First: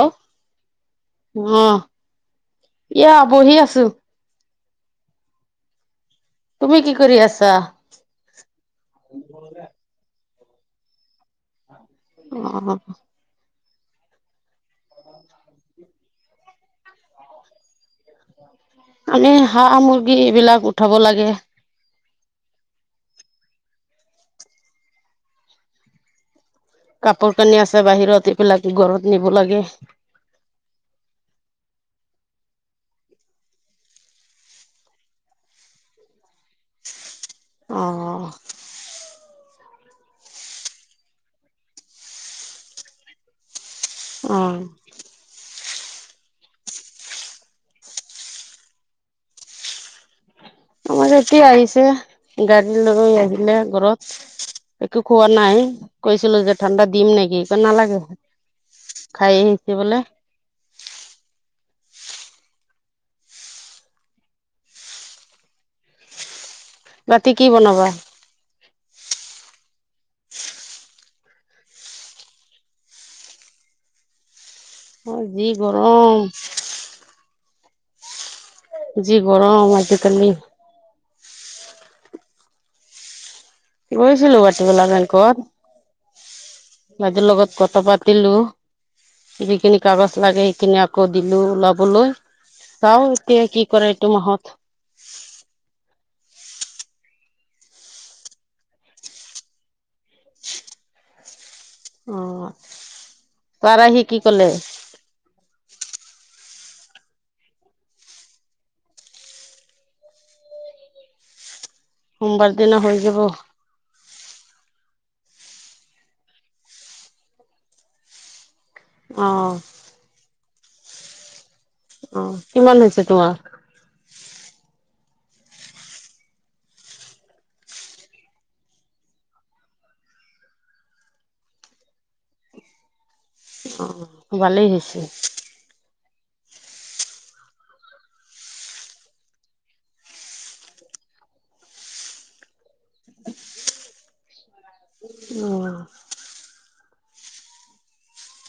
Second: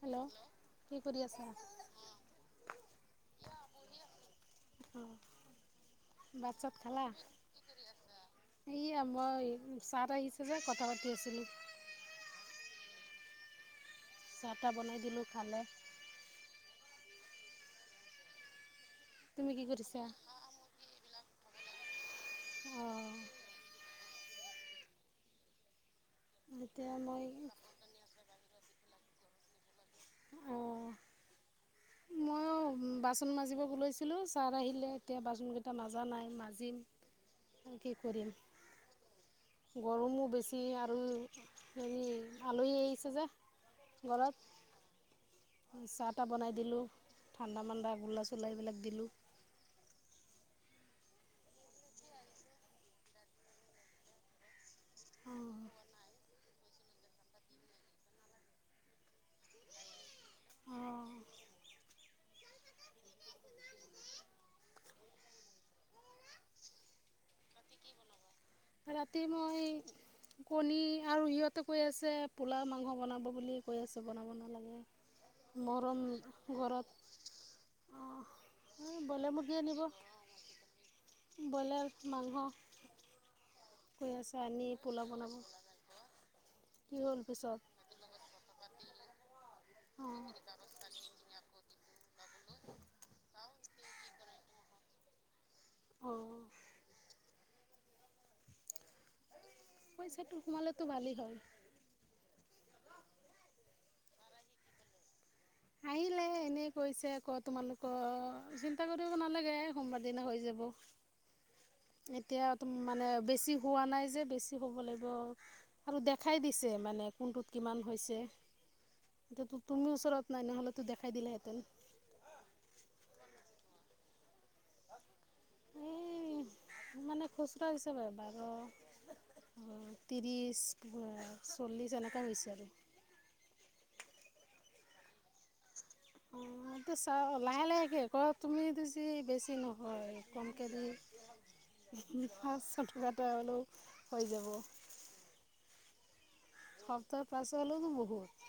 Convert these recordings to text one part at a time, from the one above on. Hello কি কৰি আছা? অ এয়া বহি আছোঁ। [inaudible] ভাত চাত কি খালা? কৰি আছা এইয়া মই [unintelligible] [unintelligible] কথা পাতি আছিলোঁ। অ'! চাহ তাহ বনাই দিলোঁ খালে। মানে, তুমি কি হাঁহ, কৰিছা মুৰ্গী এইবিলাক উঠাব লাগে। অ'! এতিয়া মই কাপোৰ কানি আছে বাহিৰত, এইবিলাক ঘৰত নিব লাগে। অঁ উম! বাচন মাজিব লৈছিলোঁ, ছাৰ আহিলে। এতিয়া বাচন কেইটা মাজা নাই, মাজ অ [unintelligible] কি কৰিম? গৰমো বেছি আৰু হেৰি, আলহী আহিছে যে। ঘৰত অ'! চাহ তাহ বনাই দিলোঁ। ঠাণ্ডা, মাণ্ডা গোল্লা চোল্লা এইবিলাক দিলোঁ। আমাৰ ইতিয়া আহিছে, গাড়ী লৈ আহিলে ঘৰত। একো খোৱা নাই। অঁ কৈছিলো যে, ঠাণ্ডা দিম নেকি? নালাগে। খায় আহিছে বোলে। অঁ ৰাতি কি বনাবা? ৰাতি মই, কণী আৰু ইহঁতে কৈ আছে, পোলাও মাংস বনাব বুলি কৈ আছে বনাব নালাগে। অ'! যি মৰম গৰম। ঘৰত অঁ যি, ব্ৰইলাৰ মুৰ্গী গৰম আনিব আজিকালি। ব্ৰইলাৰ মাংস। কৈ আছে গৈছিলোঁ আনি [unintelligible] পোলাও বনাব বেংকত। কি হ'ল ভাইটিৰ লগত পিছত কথা পাতিলোঁ। যিখিনি কাগজ অঁ লাগে, সেইখিনি আকৌ দিলোঁ। অলপ বোলো চাওঁ, এতিয়া কি কৰে এইটো মাহত। অঁ পইচাটো সোমালেতো ভালেই হয়। অ। তাৰ সি কি কলে? হাঁহি এ এনেই কৈছে আকৌ তোমালোকৰ চিন্তা কৰিব নালাগে সোমবাৰ দিনা হৈ যাব। সোমবাৰ এতিয়া দিনা হৈ মানে যাব বেছি হোৱা নাই যে বেছি হ'ব লাগিব। আৰু দেখাই দিছে মানে কোনটোত কিমান হৈছে। অ এতিয়া তুমি ওচৰত নাই নহ'লে তোক দেখাই দিলেহেঁতেন। অ কিমান হৈছে তোমাৰ এ মানে খুচুৰা হিচাবে পায় ক ত্ৰিছ চল্লিছ এনেকুৱা হৈছে আৰু। অ ভালেই হৈছে। [inaudible] চে লাহে লাহেকে কৰ তুমি দো যি বেছি নহয় কমকৈ দি পাঁচশ টকা এটা হ'লেও হৈ যাব উ সপ্তাহৰ পাছ হলেতো বহুত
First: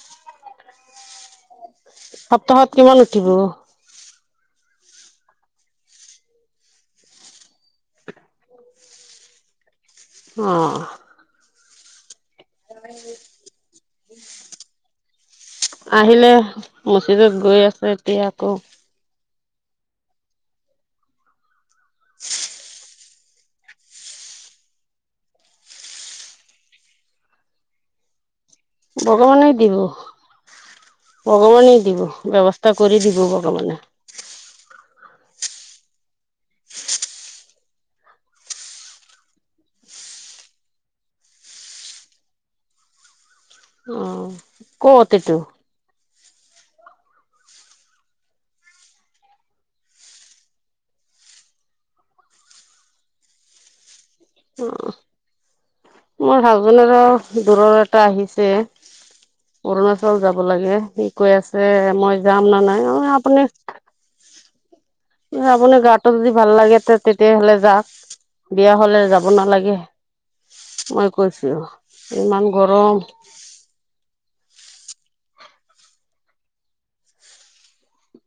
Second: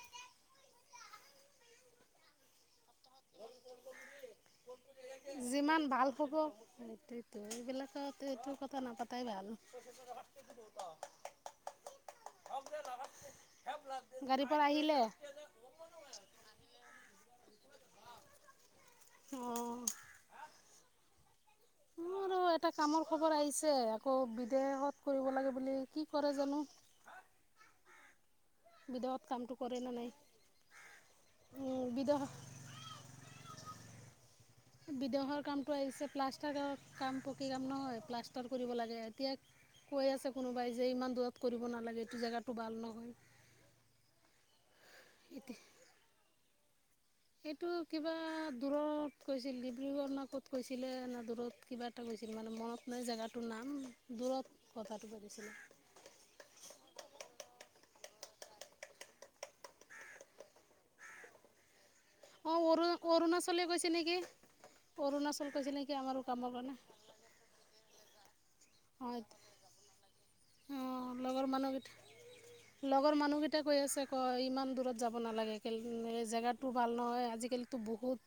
সপ্তাহত কিমান উঠিব? [inaudible] যিমান ভাল হ'ব সেইটো এইবিলাকত এইটো কথা নাপাতাই ভাল অঁ। [unintelligible] গাড়ী পৰা আহিলে আহিলে মছজিদত গৈ আছে এতিয়া আকৌ অ মোৰো [unintelligible] এটা কামৰ খবৰ আহিছে আকৌ বিদেশত কৰিব লাগে বুলি কি কৰে জানো। [inaudible] বিদেশত কাম টো কৰে নে নাই। ভগৱানে দিব, বিদেশ ব্যৱস্থা কৰি দিব ভগৱানে। বিদেশৰ কামটো আহিছে প্লাষ্টাৰ কাম পকী কাম নহয় প্লাষ্টাৰ কৰিব লাগে এতিয়া কৈ আছে কোনোবাই যে ইমান দূৰত কৰিব নালাগে এইটো জেগাটো ভাল নহয়। উম, কত এইটো? এতিয়া এইটো কিবা দূৰত কৈছিল ডিব্ৰুগড় না ক'ত কৈছিলে ন দূৰত কিবা এটা। ছিল মানে মনত নাই জেগাটো নাম দূৰত অ কথাটো পাতিছিলে মোৰ হাজবেণ্ডৰ দূৰৰ, এ আহিছে অৰুণাচল যাব লাগে সি কৈ আছে। মই যাম অ নে নাই অৰু অৰুণাচল গৈছে নেকি? যাবলে গাটো আমাৰো যদি কামৰ ভাল কাৰণে লাগে তে তেতিয়াহ'লে যাম। বিয়া হলে যাব নালাগে। অ মই লগৰ কৈছো মানুহকেইটা, ইমান গৰম লগৰ মানুহকেইটাই কৈ আছে ক ইমান দূৰত যাব নালাগে জেগাটো ভাল নহয়। আজিকালিতো বহুত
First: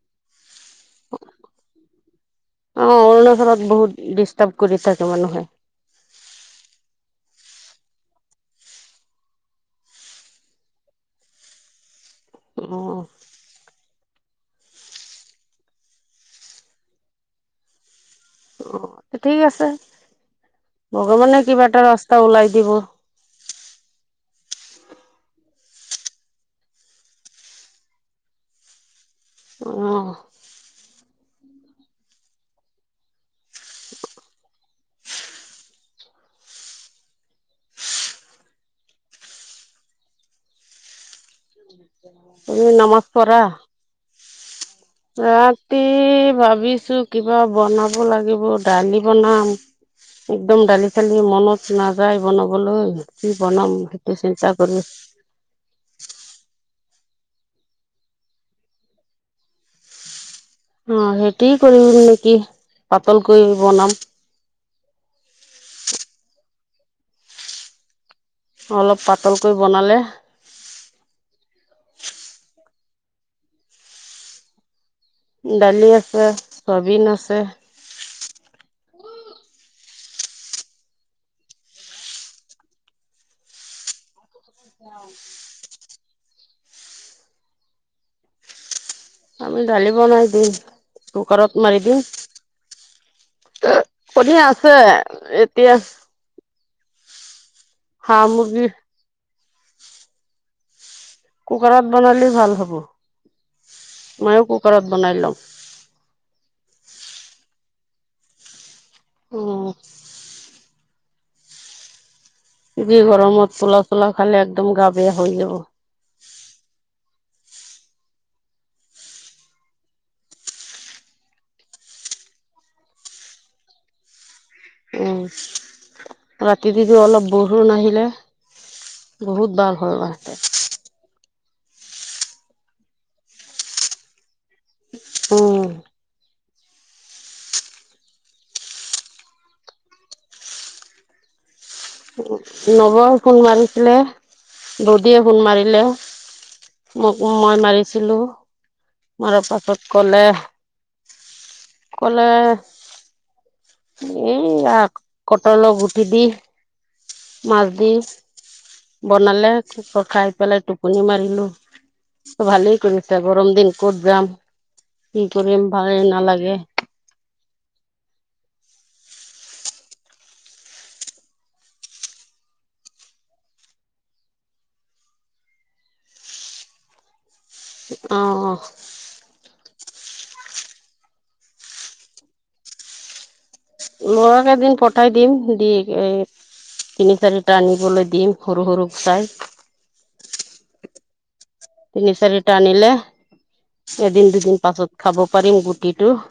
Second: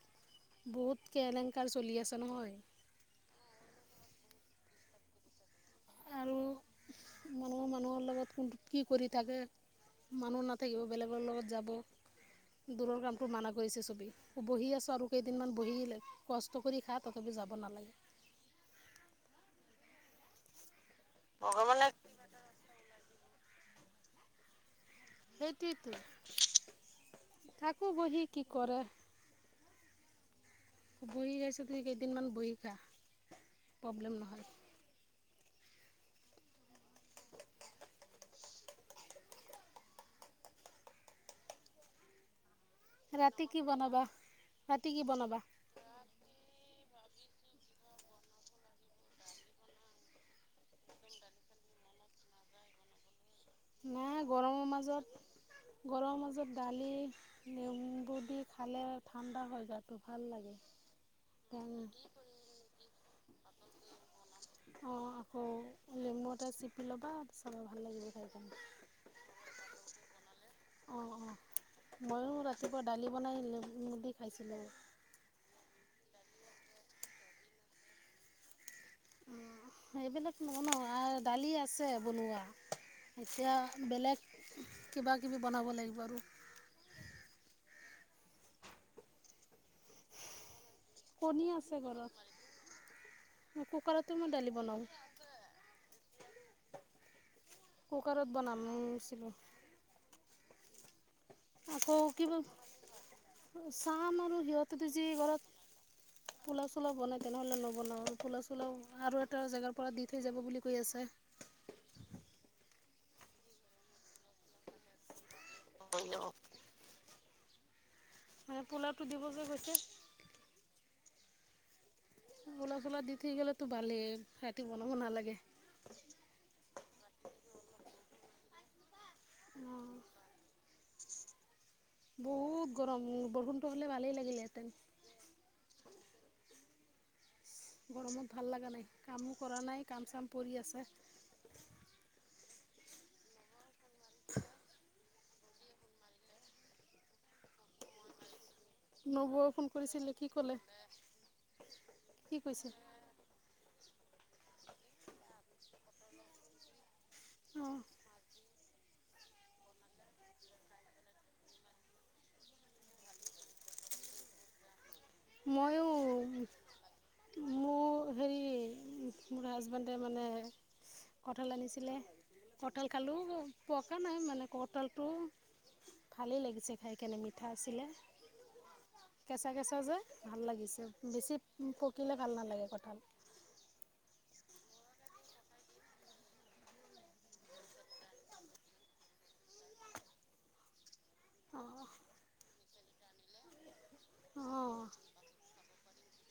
বহুত কেলেংকাৰ চলি আছে। নহয় অ অৰুণাচলত বহুত ডিষ্টাৰ্ব কৰি থাকে মানুহে আৰু মানুহৰ মানুহৰ লগত কোনটো কি কৰি থাকে। মানুহ নাথাকিব বেলেগৰ লগত যাব। অ দূৰৰ কামটো মানা কৰিছে চবেই বহি আছো আৰু কেইদিনমান বহি কষ্ট কৰি খা তথাপি যাব নালাগে অ, ঠিকেই আছে। ভগৱানে কিবা এটা ৰাস্তা ওলাই দিব। সেইটোৱেতো থাকো বহি কি কৰে। আহ। [unintelligible] কেইদিনমান বহিকা প্ৰব্লেম নহয়। তুনমস্ পৰা ৰাতি কি বনাবা ৰাতি কি বনাবা ৰাতি ভাবিছো। কিবা বনাব লাগিব দালি বনাম। একদম দালি চালি মনত নাযায় বনাবলৈ। কি বনাম নাই সেইটোয়া চিন্তা গৰমৰ কৰি মাজত গৰমৰ মাজত দালি নেমবো দি খালে ঠাণ্ডা হৈ যোৱাটো ভাল লাগে। অ, সেইটো কৰিম অঁ নেকি, পাতল কৰি বনাম। অ, আকৌ নেমু এটা চিপি লবা, চৰবত ভাল লাগিব খাই। কিনে অলপ পাতলকৈ বনালে। অ'-অ', ময়ো ৰাতিপুৱা দালি বনাইদি [unintelligible] খাইছিলো। দালি আছে, ছায়াবিন আছে। এইবিলাক ন-ন আৰু দালি আছে বনোৱা। এতিয়া বেলেগ কিবা-কিবি বনাব লাগিব আৰু। আমি দালি বনাই দিম কণী কুকাৰত আছে মাৰি দিম। ঘৰত কুকাৰতো মই ক'তহে দালি আছে বনাওঁ এতিয়া? হাঁহ কুকাৰত মুৰ্গী বনামছিলো। কুকাৰত আকৌ বনালে কিবা ভাল হ'ব, চাম মইয়ো কুকাৰত বনাই লম। পোলাও-চোলাও বনাই তেনেহ'লে অ', পোলাও-চোলাও আৰু এটা উম, জোগাৰ পৰা দি থৈ যাব বুলি কৈ আছে। যি গৰমত পোলাও-চোলাও খালে একদম গা বেয়া হৈ যাব। হয় ন। মানে পোলাটো দিৱ যে কৈছে। পোলাও-চোলাও দি থৈ গলেতো ভালেই, ৰাতি বনাব উম, নালাগে। ৰাতি দি যে অলপ বৰষুণ আহিলে। বহুত ভাল হয় গাহতে। বহুত গৰম, উম' বৰষুণটো হ'লে ভালেই লাগিলেহেঁতেন। উম'। গৰমত ভাল লাগা নাই কামো কৰা নাই, কাম-চাম পৰি আছে। নৱই ফুনমাৰিছিলে ব দিয়ে ফোণ মাৰিলে, মোক মই মাৰিছিলো। নবৌ মাৰাৰ ফোন পাছত কৰিছিলে, কি ক'লে? কি কৈছে? এই কটলৰ গু দিদি, অঁ মাজদি। বনালে, খাই পেলাই টোপনি মাৰিলো। ভালে কৰিছা গৰম দিন ক'ত যাম। কি কৰিম ময়ো ভালে নালাগে। মোৰ হেৰি মোৰ হাজবেণ্ডে মানে কঁঠাল আনিছিলে, কঁঠাল খালোও, পকা নাই মানে কঁঠালটো। ভালেই লাগিছে খাই কেনে মিঠা আছিলে, অ', কেঁচা-কেঁচা যে। ভাল লাগিছে, বেছি পকিলে ভাল নালাগে কঁঠাল। লৰাক এদিন পঠাই দিম দি, দি এহ তিনি-চাৰিটা আনিবলৈ দিম, সৰু সৰুক চাই। [inaudible] অ', তিনি-চাৰিটা আনিলে এদিন দুদিন অ', পাছত খাব পাৰিম গোট কিটো [unintelligible]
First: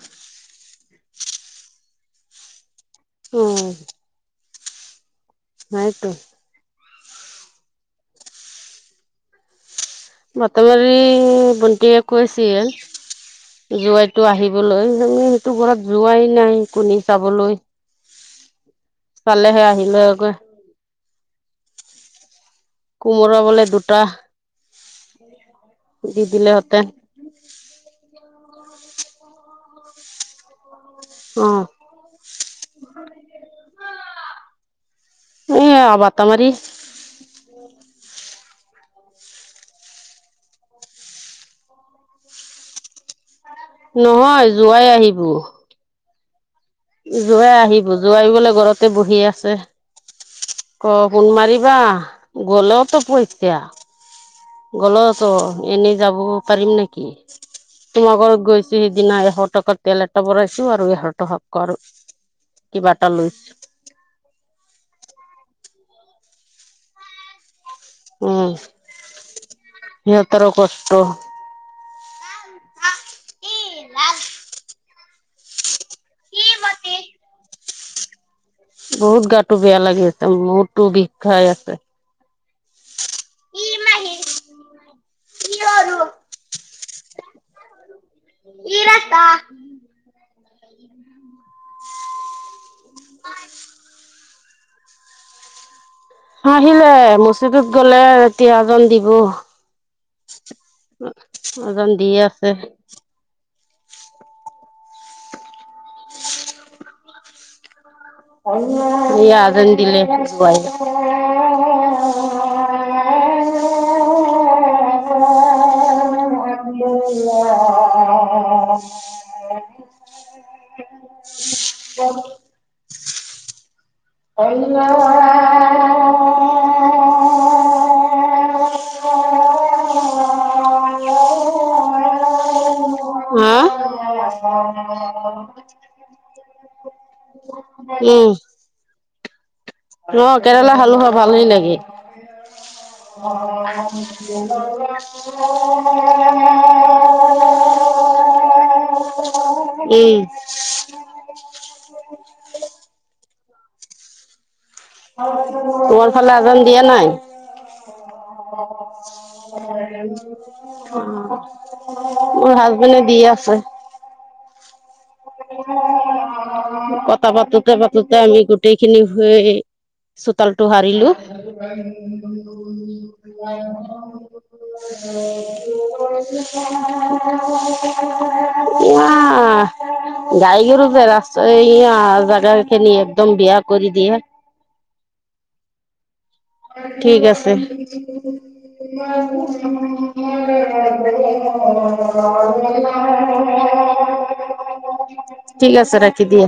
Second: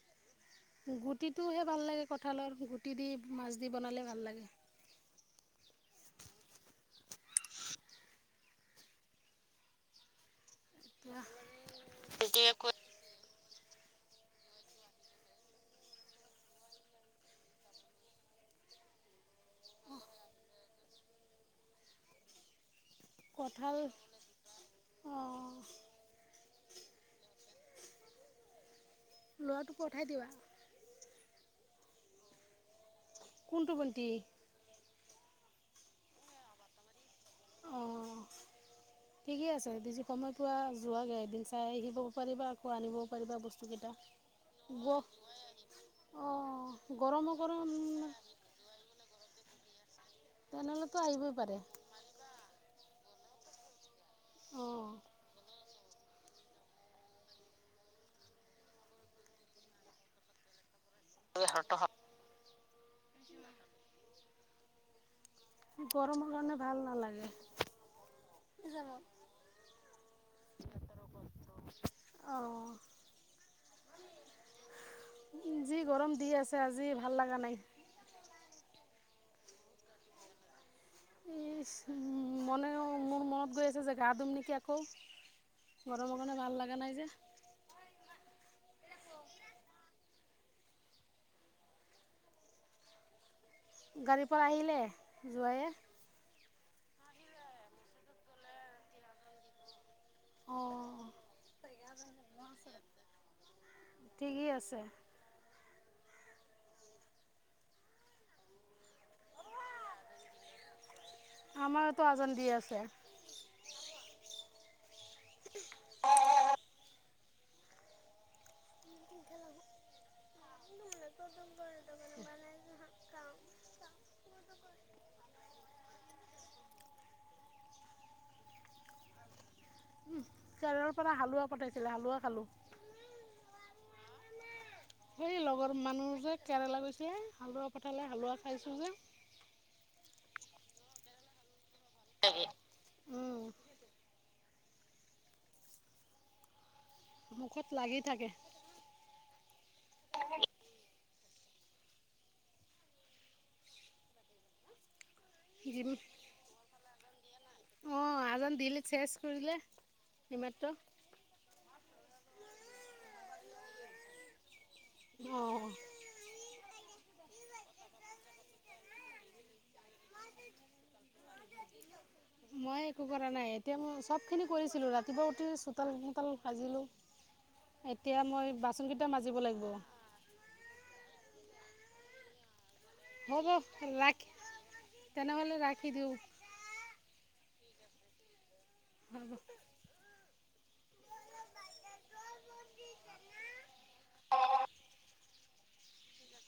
গুটিটোহে ভাল লাগে কঠালৰ, গুটি দি মাছ উম। দি বনালে ভাল লাগে। নাইতো। বাতমাৰি বন্তীয়ে এতিয়া কৈছিল। যোৱাইটো আহিবলৈ আমি হেতু ঘৰত যোৱাই নাই কোনে চাবলৈ। কালে সে আহিলে [unintelligible] কোমৰা বোলে কঁঠাল দুটা, অ', দি দিলে। তে ল'ৰাটোক পঠাই দিবা। অ'হ কোনটো ভণ্টি? এইয়া বাতামাৰী। অ', [inaudible] ঠিকে আছে দিজি সময় পোৱা যোৱাগে এদিন চাই আহিবও পাৰিবা আকৌ আনিবও পাৰিবা বস্তু। নহয় যোৱাই আহিব। অ', গৰমো জোৱাই গৰম আহিব। জোৱাই বুলে ঘৰতে বহি আছে। ক তেনেহ'লেতো ফোন আহিবই পাৰে মাৰিবা গল তো পইতা। অ'। গলে তো এনেই যাব পাৰিম নেকি? তোমাৰ ঘৰত গৈছো সিদিনা, এশ টকাৰ তেল এটা ভৰাইছো। আৰু এ ঘৰত হক কৰ, কিবা এটা লৈছো। গৰমৰ কাৰণে ভাল নালাগে। উম, সিহঁতৰো কষ্ট। অ'। এল [unintelligible] যি গৰম দি আছে আজি ভাল লগা নাই। বহুত গাটো বেয়া লাগি আছে। মূৰটো বিষাই আছে। মনেও মোৰ মনত গৈ আছে যে গা ধুম নেকি আকৌ গৰমৰ কাৰণে ভাল লগা নাই যে। [inaudible] কি ৰা্তা? গাড়ীৰ পৰা আহিলে, জোৱাইএ? আহিলে, মছজিদত গ'লে আৰু তিয়া জল দিব। অঁ এজন দিয়ে আছে। ঠিক আছে। [unintelligible] এয়া আজান দিলে [unintelligible] আমাৰতো আজান দি আছে। [inaudible] [inaudible] [unintelligible] কি ম প্ৰথম। [unintelligible] অলল [unintelligible] উ চাৰৰ পৰা হালোৱা পঠাইছিলে হালোৱা খালো। সেই লগৰ মানুহ যে কেৰেলা গৈছে আৰু। কথালে উম হালোৱা খাইছো যে। অ কেৰেলা খালহোৱা ভাল ন লাগে। উম, [unintelligible] [unintelligible] মুখত লাগি থাকে। উম। তোমাৰ ফালে এজন দিয়া নাই। অ। এইমাত্ৰ মোৰ হাজবেণ্ডে দি আছে। অঁ অ [unintelligible] পাতোতে পাতোতে আমি গোটেই খিনি হৈ চোতালটো সাৰিলো। উম উম মই একো কৰা নাই এতিয়া মই চব খিনি কৰিছিলো ৰাতিপুৱা উঠি চোতাল তোতাল সাৰিলো এতিয়া মই বাচন কেইটা ইয়া মাজিব লাগিব গাই গৰু যে ৰাস জেগা খিনি একদম বিয়া কৰি দিয়ে তেনে হলে ৰাখি দওঁ [unintelligible] ঠিক আছে [unintelligible] হ'ব [inaudible] ঠিক আছে ৰাখি দিয়া